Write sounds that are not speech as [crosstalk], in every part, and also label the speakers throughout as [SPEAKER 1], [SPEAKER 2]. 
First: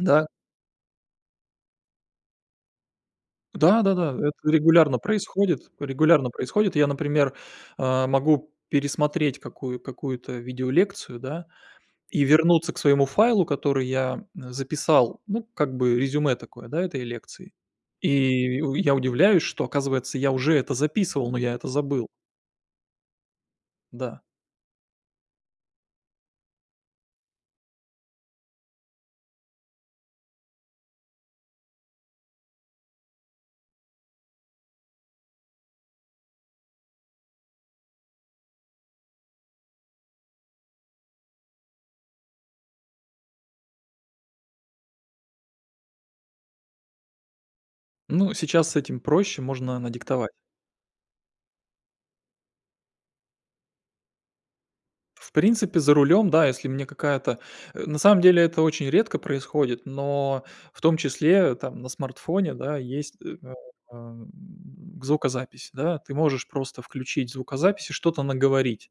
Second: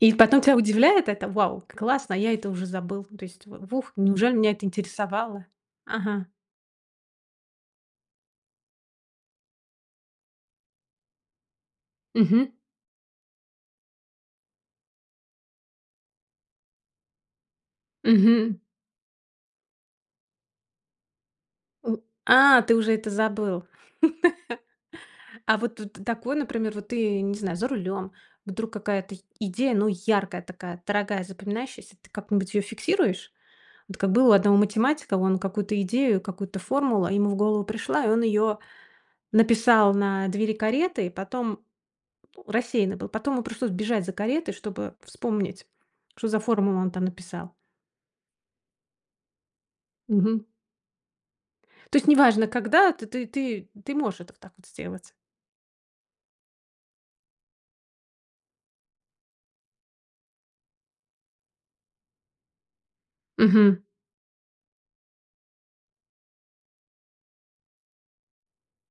[SPEAKER 1] И потом тя удивляет это. Вау, к классно, я это уже забыл. То есть во вуф
[SPEAKER 2] Да-да-да,
[SPEAKER 1] неужели меня
[SPEAKER 2] это
[SPEAKER 1] это
[SPEAKER 2] регулярно
[SPEAKER 1] интересовало?
[SPEAKER 2] происходит
[SPEAKER 1] Ага.
[SPEAKER 2] регулярно происходит. Я, например, а, могу пересмотреть какую какую-то видеолекцию, да, и
[SPEAKER 1] Мгм.
[SPEAKER 2] вернуться к своему файлу, который я, м, записал. Ну, как бы резюме такое, да, этой лекции.
[SPEAKER 1] Мгм.
[SPEAKER 2] И у я удивляюсь, что, оказывается, я уже это записывал, но я это
[SPEAKER 1] В
[SPEAKER 2] забыл.
[SPEAKER 1] а, ты уже это забыл. [laughs]
[SPEAKER 2] Да.
[SPEAKER 1] А вот вт такой, например, вот ты, не знаю, за рулем. Вдруг какая-то й идея, ну, яркая, такая, дорогая, запоминающаяся, ты как-нибудь её фиксируешь? Вот как было у одного математика: он какую-то идею, какую-то формулу, а, ему в голову пришла, и он её написал на двери кареты, и потом, ну, рассеянный был. Потом ему пришлось бежать за каретой, чтобы вспомнить, что за формулу он там написал.
[SPEAKER 2] Ну, сейчас с этим проще, можно надиктовать.
[SPEAKER 1] Мгм. То есть неважно, когда ты ты ты ты можешь это вот так вот сделать?
[SPEAKER 2] В принципе за рулем, да, если мне какая-то э, на самом деле это очень редко происходит, но в том числе, э, там на смартфоне, да, есть,
[SPEAKER 1] Мгм.
[SPEAKER 2] эм, звукозапись, да, ты можешь просто включить звукозапись и что-то наговорить.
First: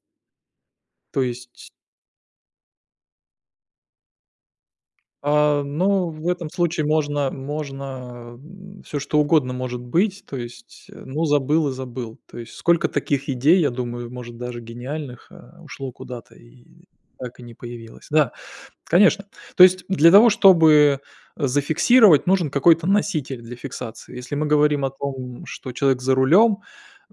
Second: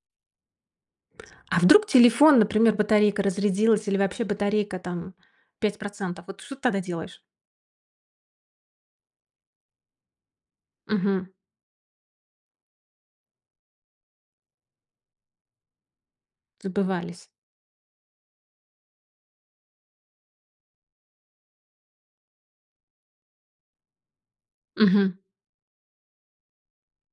[SPEAKER 2] То
[SPEAKER 1] А
[SPEAKER 2] есть
[SPEAKER 1] вдруг телефон, например, батарейка разрядилась или вообще батарейка там
[SPEAKER 2] А,
[SPEAKER 1] пять
[SPEAKER 2] ну,
[SPEAKER 1] процентов?
[SPEAKER 2] в
[SPEAKER 1] Вот
[SPEAKER 2] этом
[SPEAKER 1] что ты тогда
[SPEAKER 2] случае
[SPEAKER 1] делаешь?
[SPEAKER 2] можно можно, м всё, что угодно может быть. То есть, ну,
[SPEAKER 1] Мгм.
[SPEAKER 2] забыл и забыл. То есть сколько таких идей, я думаю, может, даже гениальных, а, ушло куда-то и
[SPEAKER 1] Забывались.
[SPEAKER 2] так и не появилось. Да, конечно. То есть для того, чтобы зафиксировать, нужен какой-то носитель для фиксации. Если мы говорим о
[SPEAKER 1] Мгм.
[SPEAKER 2] том, что человек за рулём,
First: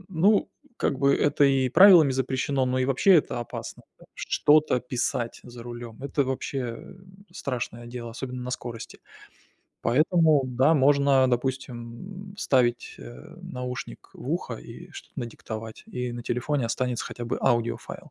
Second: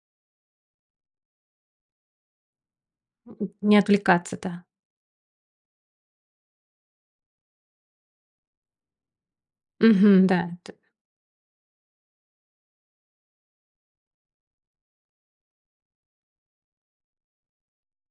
[SPEAKER 2] ну, как бы это и правилами запрещено, но и вообще
[SPEAKER 1] М
[SPEAKER 2] это
[SPEAKER 1] м. Не
[SPEAKER 2] опасно, да.
[SPEAKER 1] отвлекаться, да.
[SPEAKER 2] Что-то писать за рулем- это вообще страшное дело, особенно на скорости.
[SPEAKER 1] Мгм, да,
[SPEAKER 2] Поэтому,
[SPEAKER 1] это
[SPEAKER 2] да, можно, допустим, м, ставить, э, наушник в ухо и что-то надиктовать, и на телефоне останется хотя бы аудиофайл.